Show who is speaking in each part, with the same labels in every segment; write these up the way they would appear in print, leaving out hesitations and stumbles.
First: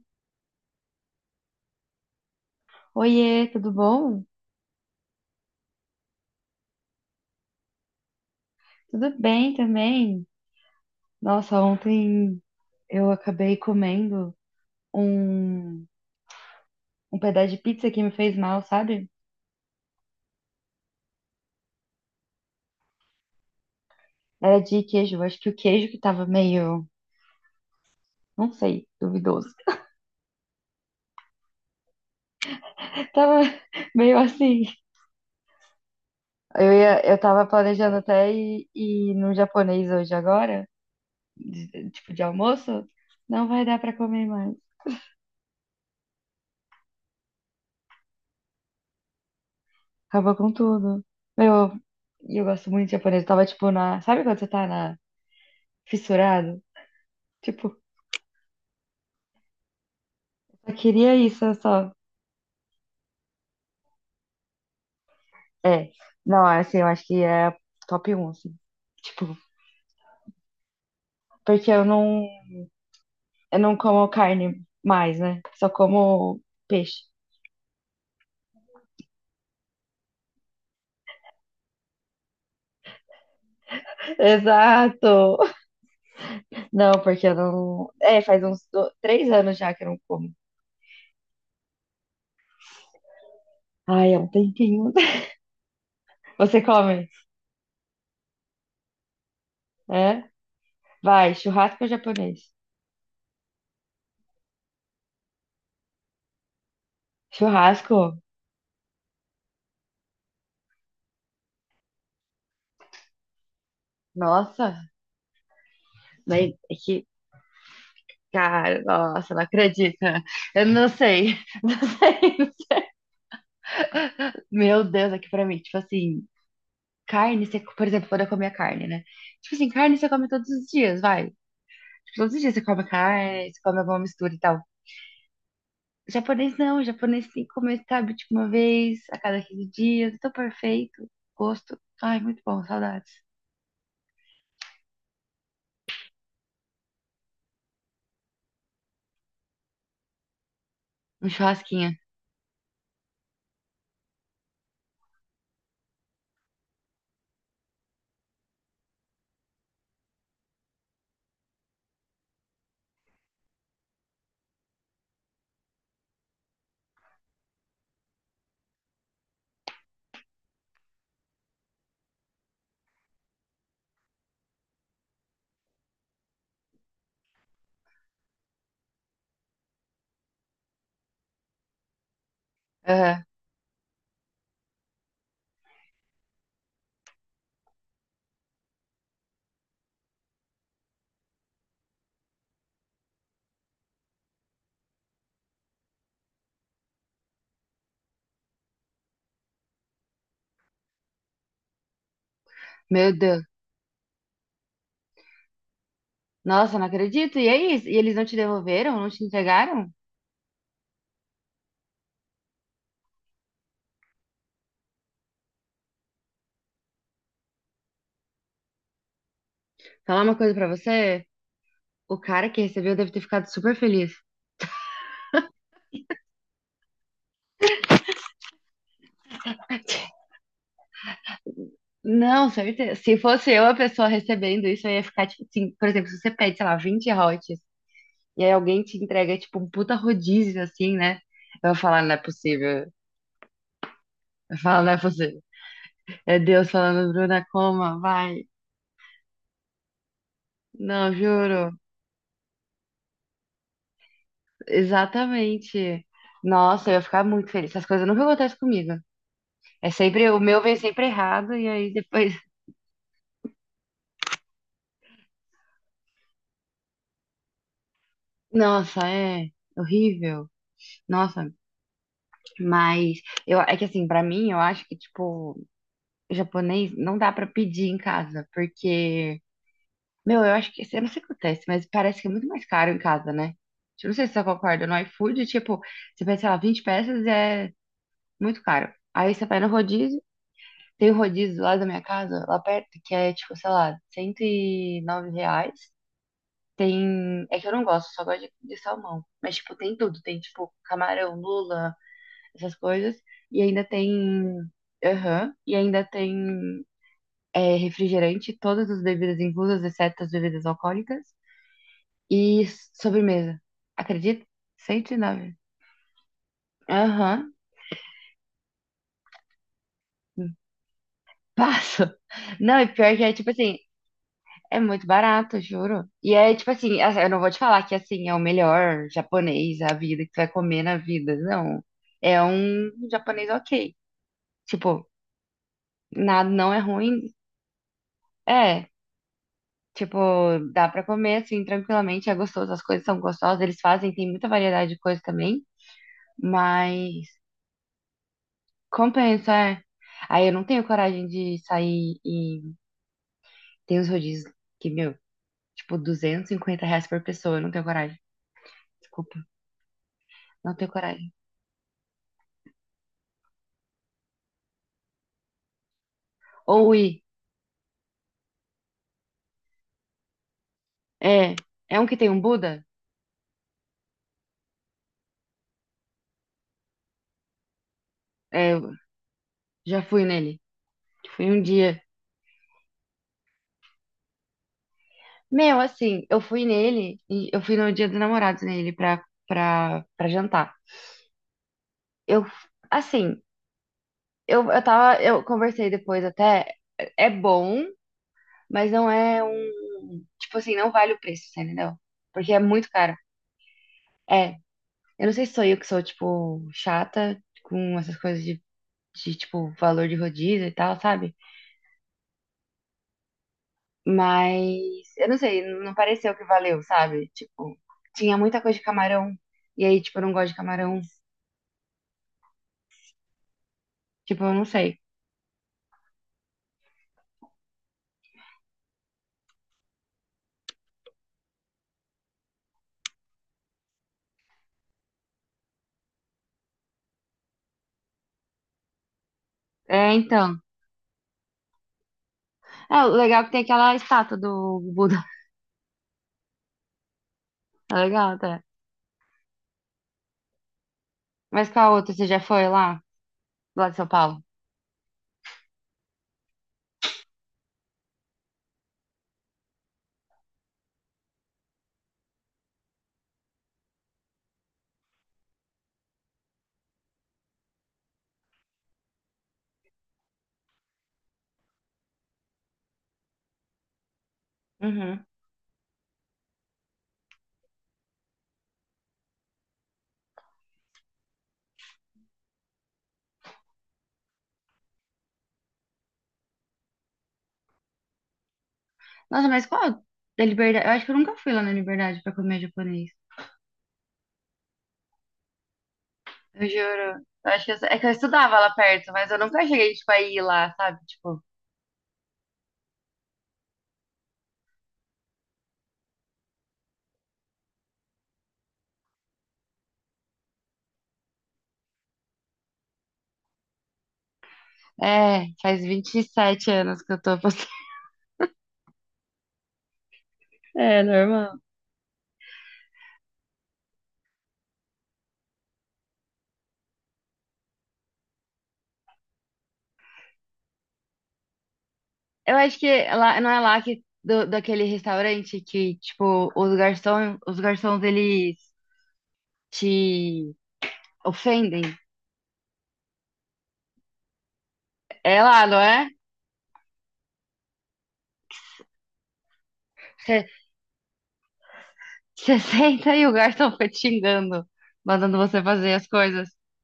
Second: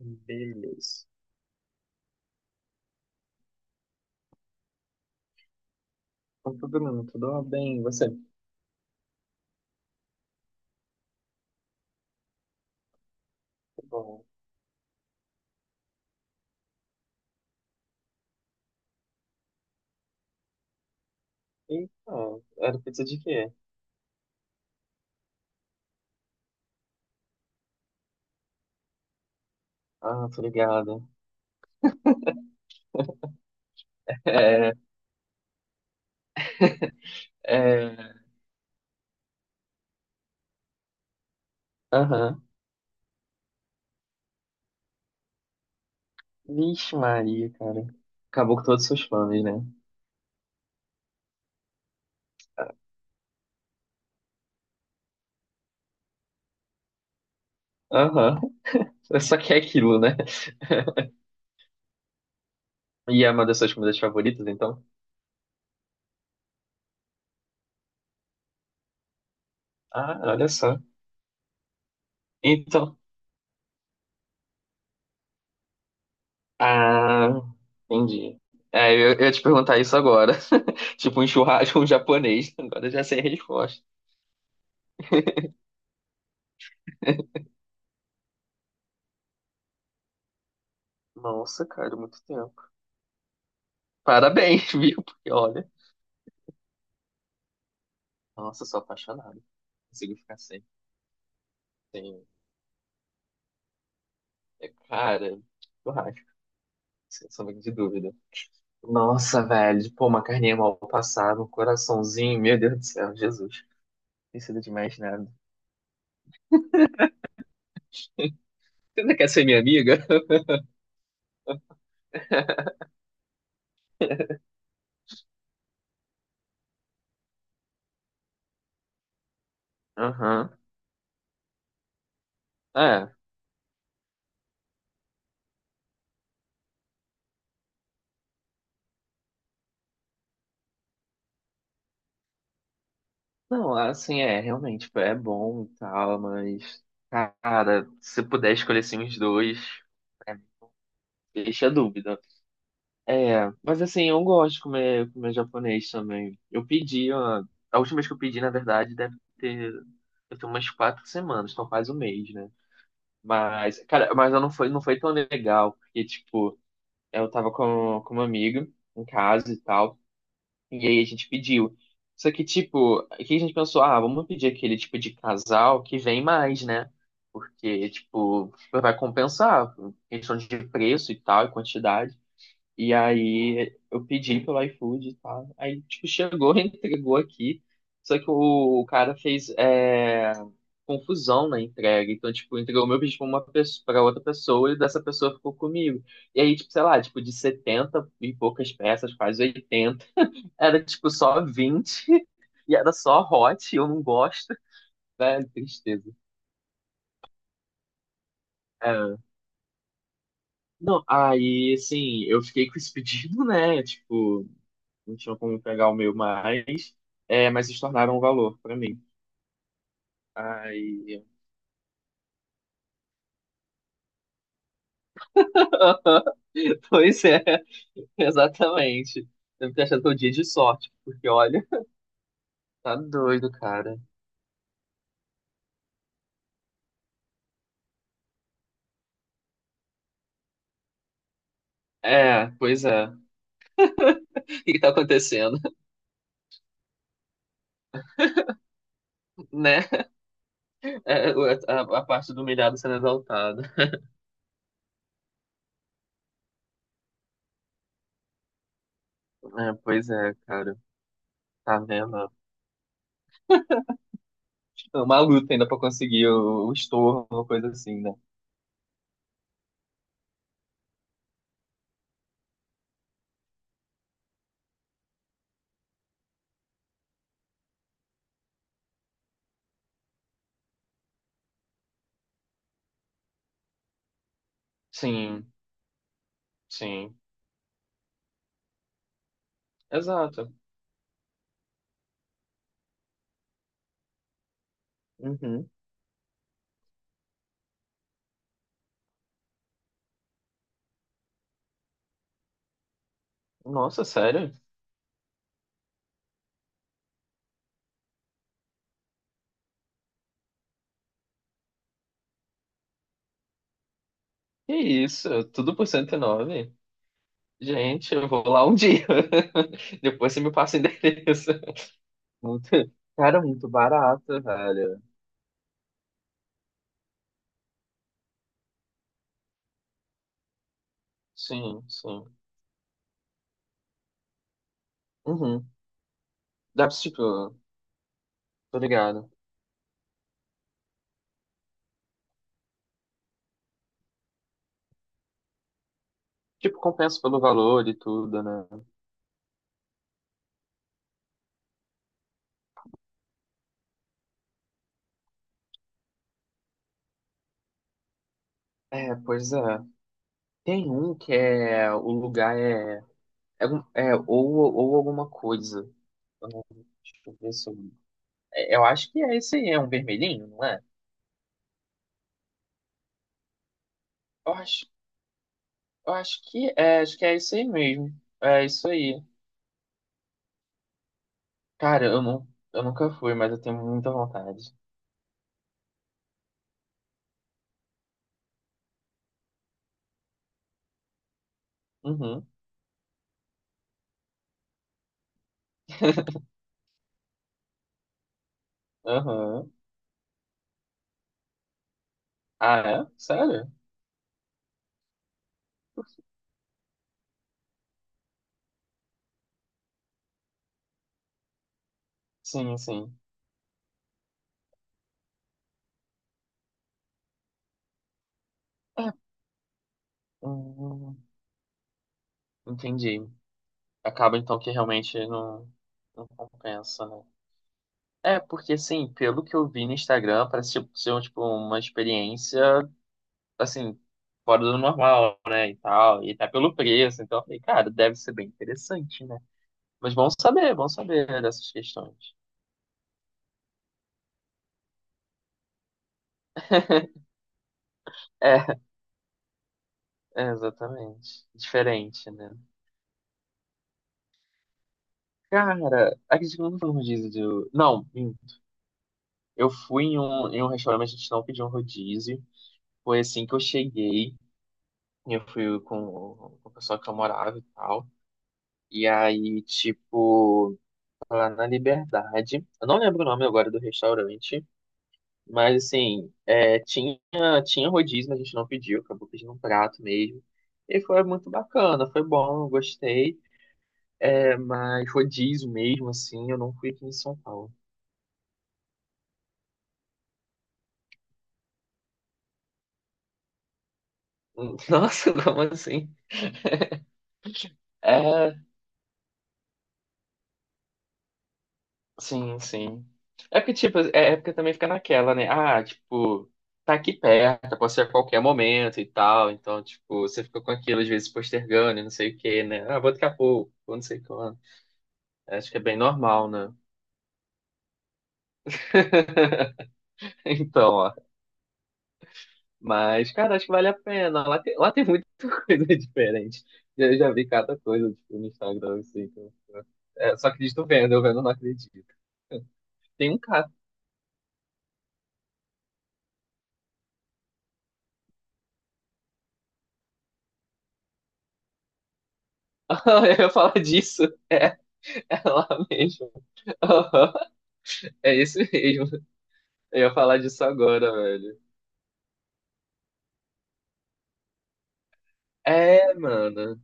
Speaker 1: Beleza.
Speaker 2: Oiê, tudo bom?
Speaker 1: Então, tudo bem, e você? Tá
Speaker 2: Tudo bem também? Nossa, ontem eu acabei
Speaker 1: bom,
Speaker 2: comendo um, um pedaço de pizza que me fez mal, sabe?
Speaker 1: eita, era pizza de quê?
Speaker 2: Era de queijo, eu acho que o queijo que tava meio, não sei, duvidoso.
Speaker 1: Ah, tô ligado.
Speaker 2: Tava meio assim.
Speaker 1: É,
Speaker 2: Eu ia, eu tava
Speaker 1: é,
Speaker 2: planejando até ir no japonês hoje agora, tipo de
Speaker 1: aham.
Speaker 2: almoço, não vai dar pra comer mais.
Speaker 1: Vixe Maria, cara. Acabou com todos os seus planos, né?
Speaker 2: Acabou com tudo. Meu, e eu gosto muito de japonês. Eu tava tipo na, sabe quando você tá na fissurado? Tipo,
Speaker 1: Aham. É. Só que é aquilo, né?
Speaker 2: eu queria isso, eu só.
Speaker 1: E é uma das suas comidas favoritas, então?
Speaker 2: É. Não, assim, eu acho que é a top um assim. Tipo,
Speaker 1: Ah, olha só.
Speaker 2: porque eu não,
Speaker 1: Então.
Speaker 2: eu não como carne mais, né? Só como peixe.
Speaker 1: Ah, entendi. É, eu ia te perguntar isso agora. Tipo um churrasco, um japonês. Agora eu já sei a resposta.
Speaker 2: Exato! Não, porque eu não. É, faz uns 3 anos já que eu não como.
Speaker 1: Nossa, cara, muito tempo.
Speaker 2: Ai, é um
Speaker 1: Parabéns,
Speaker 2: tempinho.
Speaker 1: viu? Porque olha,
Speaker 2: Você come?
Speaker 1: nossa, eu sou apaixonado. Consigo
Speaker 2: É?
Speaker 1: ficar sem.
Speaker 2: Vai, churrasco ou
Speaker 1: Sem...
Speaker 2: japonês?
Speaker 1: é, cara, churrasco, sem sombra de dúvida.
Speaker 2: Churrasco?
Speaker 1: Nossa, velho, pô, uma carninha mal passada, um coraçãozinho, meu Deus do céu, Jesus. Precisa de
Speaker 2: Nossa!
Speaker 1: mais nada.
Speaker 2: Mas é que. Cara,
Speaker 1: Você ainda quer
Speaker 2: nossa, não
Speaker 1: ser minha amiga?
Speaker 2: acredita. Eu não sei. Meu Deus, aqui pra mim, tipo assim. Carne, você, por exemplo, quando eu comia carne, né? Tipo assim, carne você come todos
Speaker 1: Aham.
Speaker 2: os dias, vai. Tipo, todos os dias você come
Speaker 1: É.
Speaker 2: carne, você come alguma mistura e tal. Japonês não, japonês tem que comer, sabe, tipo uma vez a cada 15 dias. Tô perfeito. Gosto. Ai, muito bom, saudades.
Speaker 1: Não, assim, é, realmente, tipo, é bom e tal, mas, cara, se puder escolher assim os dois, é,
Speaker 2: Um
Speaker 1: deixa a
Speaker 2: churrasquinho.
Speaker 1: dúvida. É, mas assim, eu gosto de comer japonês também. Eu pedi, ó, a última vez que eu pedi, na verdade, deve ter umas 4 semanas, então quase um mês, né? Mas, cara, mas eu não foi, não foi tão legal, porque, tipo, eu tava com uma amiga em casa e tal, e aí a gente pediu. Só que, tipo, aqui a gente pensou, ah, vamos pedir aquele tipo de casal que vem mais, né? Porque, tipo, vai compensar, questão de preço e tal, e quantidade. E
Speaker 2: Aham.
Speaker 1: aí eu pedi pelo iFood e tal. Aí, tipo, chegou, entregou aqui. Só que o cara fez confusão na entrega. Então, tipo, entregou o meu pedido pra uma pessoa, pra outra pessoa e dessa pessoa ficou comigo. E aí, tipo, sei lá, tipo, de 70 e poucas peças, quase 80, era tipo só 20. E era
Speaker 2: Meu
Speaker 1: só
Speaker 2: Deus.
Speaker 1: hot, eu não gosto. Velho, tristeza.
Speaker 2: Nossa, não acredito. E aí? E eles não te devolveram? Não
Speaker 1: É.
Speaker 2: te entregaram?
Speaker 1: Não, aí, assim, eu fiquei com esse pedido, né? Tipo, não tinham como pegar o meu mais, é, mas se tornaram um valor pra mim.
Speaker 2: Falar uma coisa pra
Speaker 1: Aí,
Speaker 2: você? O cara que recebeu deve ter ficado super feliz.
Speaker 1: pois é, exatamente. Deve ter achado que é um dia de sorte, porque olha,
Speaker 2: Não, certeza.
Speaker 1: tá
Speaker 2: Se fosse
Speaker 1: doido,
Speaker 2: eu a
Speaker 1: cara.
Speaker 2: pessoa recebendo isso, eu ia ficar, tipo, assim, por exemplo, se você pede, sei lá, 20 hotes, e aí alguém te entrega, tipo, um puta rodízio, assim, né? Eu ia falar, não é
Speaker 1: É,
Speaker 2: possível.
Speaker 1: pois
Speaker 2: Eu
Speaker 1: é. O
Speaker 2: ia
Speaker 1: que que
Speaker 2: falar,
Speaker 1: tá
Speaker 2: não é possível.
Speaker 1: acontecendo,
Speaker 2: É Deus falando, Bruna, coma, vai.
Speaker 1: né?
Speaker 2: Não,
Speaker 1: É, o-
Speaker 2: juro.
Speaker 1: a, a parte do humilhado sendo exaltada.
Speaker 2: Exatamente. Nossa, eu ia ficar muito feliz. Essas coisas nunca acontecem comigo.
Speaker 1: É,
Speaker 2: É
Speaker 1: pois
Speaker 2: sempre,
Speaker 1: é,
Speaker 2: o meu vem
Speaker 1: cara.
Speaker 2: sempre errado, e
Speaker 1: Tá
Speaker 2: aí
Speaker 1: vendo?
Speaker 2: depois.
Speaker 1: É uma luta ainda pra conseguir o estorno, uma coisa assim, né?
Speaker 2: Nossa, é horrível. Nossa, mas eu, é que assim, pra mim, eu acho que, tipo, japonês não dá pra pedir em casa, porque, meu, eu acho que, eu não sei o que acontece, mas parece que é muito mais caro em casa, né? Eu não sei se você concorda, no iFood,
Speaker 1: Sim,
Speaker 2: tipo, você pede, sei lá, vinte
Speaker 1: sim,
Speaker 2: peças é muito caro. Aí você vai no rodízio,
Speaker 1: exato.
Speaker 2: tem um rodízio lá da minha casa, lá perto, que é, tipo, sei lá, 109
Speaker 1: Uhum.
Speaker 2: reais. Tem, é que eu não gosto, só gosto de salmão. Mas, tipo, tem tudo, tem, tipo, camarão, lula, essas coisas. E ainda
Speaker 1: Nossa,
Speaker 2: tem,
Speaker 1: sério?
Speaker 2: aham, e ainda tem refrigerante, todas as bebidas inclusas, exceto as bebidas alcoólicas, e sobremesa. Acredita?
Speaker 1: Que
Speaker 2: Cento e
Speaker 1: isso?
Speaker 2: nove.
Speaker 1: Tudo por 109?
Speaker 2: Aham,
Speaker 1: Gente, eu vou lá um dia. Depois você me passa o endereço.
Speaker 2: passa.
Speaker 1: Muito...
Speaker 2: Não, e pior que é
Speaker 1: cara,
Speaker 2: tipo
Speaker 1: muito
Speaker 2: assim,
Speaker 1: barato,
Speaker 2: é
Speaker 1: velho.
Speaker 2: muito barato, juro. E é tipo assim, eu não vou te falar que assim é o melhor japonês, a vida que tu vai comer na vida. Não.
Speaker 1: Sim, sim.
Speaker 2: É um japonês ok. Tipo,
Speaker 1: Uhum.
Speaker 2: nada não é
Speaker 1: Dá pra,
Speaker 2: ruim.
Speaker 1: tipo, tô
Speaker 2: É,
Speaker 1: ligado.
Speaker 2: tipo, dá pra comer assim tranquilamente, é gostoso, as coisas são gostosas, eles fazem, tem muita variedade de coisas também.
Speaker 1: Tipo,
Speaker 2: Mas
Speaker 1: compensa pelo valor e tudo, né?
Speaker 2: compensa, é. Aí eu não tenho coragem de sair e tem os rodízios que, meu, tipo, R$ 250 por pessoa. Eu não tenho coragem.
Speaker 1: É,
Speaker 2: Desculpa,
Speaker 1: pois é.
Speaker 2: não tenho
Speaker 1: Tem um
Speaker 2: coragem.
Speaker 1: que é. O lugar é. É, um- é ou alguma coisa. Eu não-
Speaker 2: Ou
Speaker 1: deixa
Speaker 2: ir.
Speaker 1: eu ver se eu. É, eu acho que é esse aí, é um vermelhinho, não é?
Speaker 2: É, é, um que tem um Buda?
Speaker 1: Eu acho, eu acho que é, acho que é isso aí mesmo. É
Speaker 2: É,
Speaker 1: isso
Speaker 2: eu
Speaker 1: aí.
Speaker 2: já fui nele. Fui um dia.
Speaker 1: Cara, eu, não, eu nunca fui, mas eu tenho muita vontade.
Speaker 2: Meu, assim, eu fui nele e eu fui no dia dos namorados nele pra jantar. Eu,
Speaker 1: Uhum.
Speaker 2: assim, eu conversei depois até. É bom, mas não é
Speaker 1: Aham.
Speaker 2: um. Tipo assim, não vale o preço, você entendeu? Porque é
Speaker 1: Ah,
Speaker 2: muito
Speaker 1: é?
Speaker 2: caro.
Speaker 1: Sério?
Speaker 2: É. Eu não sei se sou eu que sou, tipo, chata com essas coisas de, tipo, valor de rodízio e tal, sabe?
Speaker 1: Sim, sim.
Speaker 2: Mas eu não sei, não pareceu que valeu, sabe? Tipo, tinha muita coisa de camarão. E aí, tipo, eu não gosto de camarão.
Speaker 1: Hum, entendi. Acaba
Speaker 2: Tipo, eu
Speaker 1: então
Speaker 2: não
Speaker 1: que
Speaker 2: sei.
Speaker 1: realmente não, não compensa, né? É, porque assim, pelo que eu vi no Instagram, parece tipo, ser tipo, uma experiência, assim, fora do normal, né? E tal, e tá pelo preço. Então eu falei, cara, deve ser bem interessante, né?
Speaker 2: É,
Speaker 1: Mas
Speaker 2: então.
Speaker 1: vamos saber dessas questões.
Speaker 2: É, o legal é que tem aquela estátua do Buda. É legal, tá?
Speaker 1: É, é, exatamente.
Speaker 2: Mas qual outra? Você
Speaker 1: Diferente,
Speaker 2: já
Speaker 1: né?
Speaker 2: foi lá? Lá de São Paulo?
Speaker 1: Cara, acredito que eu nunca fui no rodízio do. Não, eu fui em um restaurante, a gente não pediu um rodízio. Foi assim que eu cheguei. Eu fui com, com o pessoal que eu morava e tal. E aí, tipo, lá na Liberdade. Eu não lembro o nome agora do restaurante.
Speaker 2: Uhum.
Speaker 1: Mas assim, é, tinha rodízio, mas a gente não pediu. Acabou pedindo um prato mesmo. E foi muito bacana, foi bom, eu gostei. É, mas rodízio mesmo, assim, eu não fui aqui em São Paulo.
Speaker 2: Nossa, mas qual da Liberdade? Eu acho que eu nunca fui lá na Liberdade pra comer japonês.
Speaker 1: Nossa, como assim?
Speaker 2: Eu juro. Eu acho que é que eu
Speaker 1: É,
Speaker 2: estudava lá perto, mas eu nunca cheguei, tipo, a ir lá, sabe? Tipo,
Speaker 1: sim, sim. É porque, tipo, é, é porque também fica naquela, né? Ah, tipo, tá aqui perto, pode ser a qualquer momento e tal. Então, tipo, você fica com aquilo, às vezes, postergando e não sei o quê, né? Ah, vou daqui a pouco, vou não sei quando.
Speaker 2: é,
Speaker 1: Acho que
Speaker 2: faz
Speaker 1: é bem
Speaker 2: vinte e
Speaker 1: normal,
Speaker 2: sete
Speaker 1: né?
Speaker 2: anos que eu tô passando.
Speaker 1: Então,
Speaker 2: É,
Speaker 1: ó.
Speaker 2: normal.
Speaker 1: Mas, cara, acho que vale a pena. Lá tem muita coisa diferente. Eu já vi cada coisa, tipo, no Instagram, assim, é, só acredito vendo, eu vendo não acredito.
Speaker 2: Eu acho que
Speaker 1: Tem um
Speaker 2: lá, não é
Speaker 1: cara.
Speaker 2: lá que, daquele restaurante que, tipo, os garçons, eles te ofendem.
Speaker 1: Eu ia falar disso. É,
Speaker 2: É
Speaker 1: é
Speaker 2: lá,
Speaker 1: lá
Speaker 2: não é?
Speaker 1: mesmo. Aham, é isso mesmo. Eu ia falar
Speaker 2: Você
Speaker 1: disso agora, velho.
Speaker 2: você senta e o garçom fica te xingando, mandando você fazer as
Speaker 1: É,
Speaker 2: coisas.
Speaker 1: mano.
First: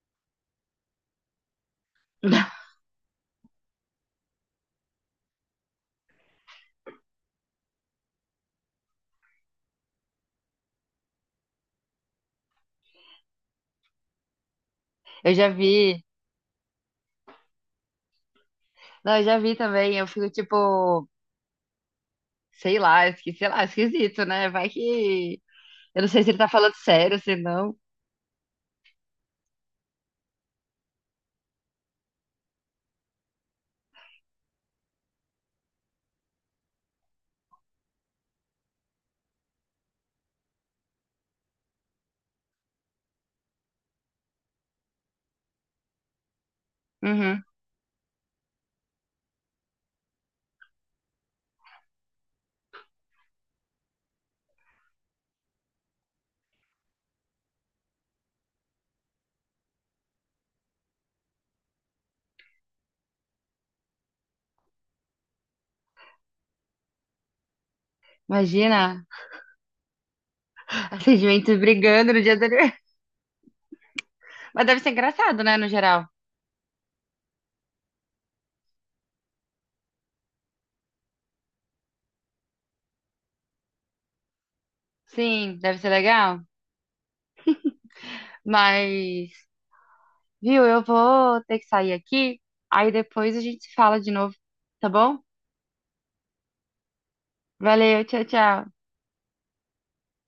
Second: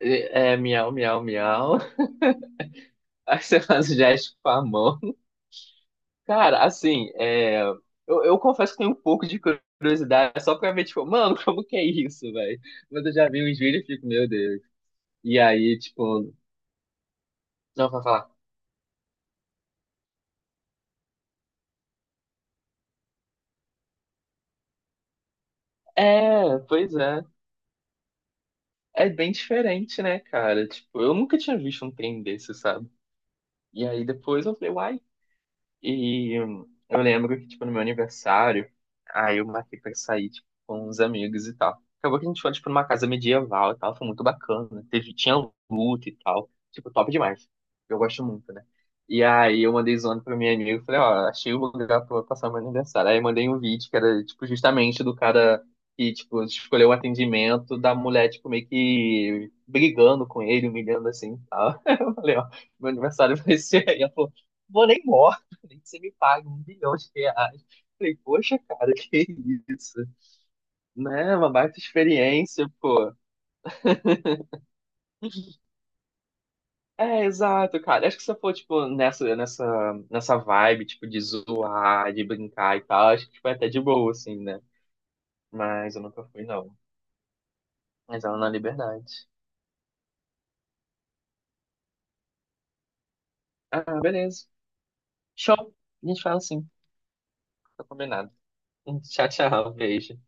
Speaker 1: É, é, miau, miau, miau. Aí você faz o gesto com a mão. Cara, assim, é, eu confesso que tenho um pouco de curiosidade, só pra ver, tipo, mano, como que é isso, velho? Mas eu já vi uns vídeos e fico, meu Deus.
Speaker 2: Eu
Speaker 1: E
Speaker 2: já
Speaker 1: aí,
Speaker 2: vi
Speaker 1: tipo, não, vai falar,
Speaker 2: Não, eu já vi também, eu fico tipo, sei lá, sei lá, esquisito, né? Vai que. Eu não sei se ele tá
Speaker 1: é,
Speaker 2: falando
Speaker 1: pois
Speaker 2: sério,
Speaker 1: é.
Speaker 2: se não.
Speaker 1: É bem diferente, né, cara? Tipo, eu nunca tinha visto um trem desse, sabe? E aí depois eu falei, uai, e eu lembro que, tipo, no meu aniversário, aí eu marquei pra sair, tipo, com uns amigos e tal. Acabou que a gente foi, tipo, numa casa medieval e tal, foi muito bacana. Teve, tinha luta e tal, tipo, top
Speaker 2: Uhum.
Speaker 1: demais. Eu gosto muito, né? E aí eu mandei zoando pra minha amiga, falei, ó, achei o lugar pra passar meu aniversário. Aí eu mandei um vídeo que era, tipo, justamente do cara que, tipo, escolheu o atendimento da mulher, tipo, meio que brigando com ele, humilhando assim e tal. Eu falei, ó, meu aniversário vai ser aí. Ela falou, vou nem embora, falei, você me paga 1 bilhão de reais. Falei, poxa, cara,
Speaker 2: Imagina,
Speaker 1: que isso? Né? Uma
Speaker 2: atendimentos
Speaker 1: baita
Speaker 2: brigando no dia do
Speaker 1: experiência,
Speaker 2: aniversário.
Speaker 1: pô.
Speaker 2: Mas deve ser engraçado, né, no geral.
Speaker 1: É, exato, cara. Acho que se eu for, tipo, nessa vibe, tipo, de zoar, de brincar e tal, acho que foi até de boa, assim, né?
Speaker 2: Sim, deve ser
Speaker 1: Mas eu nunca
Speaker 2: legal.
Speaker 1: fui, não. Mas ela na liberdade.
Speaker 2: Mas, viu, eu vou ter que sair aqui, aí depois a gente se fala
Speaker 1: Ah,
Speaker 2: de novo,
Speaker 1: beleza.
Speaker 2: tá bom?
Speaker 1: Show. A gente fala assim, tá
Speaker 2: Valeu, tchau,
Speaker 1: combinado.
Speaker 2: tchau.
Speaker 1: Tchau, tchau. Beijo.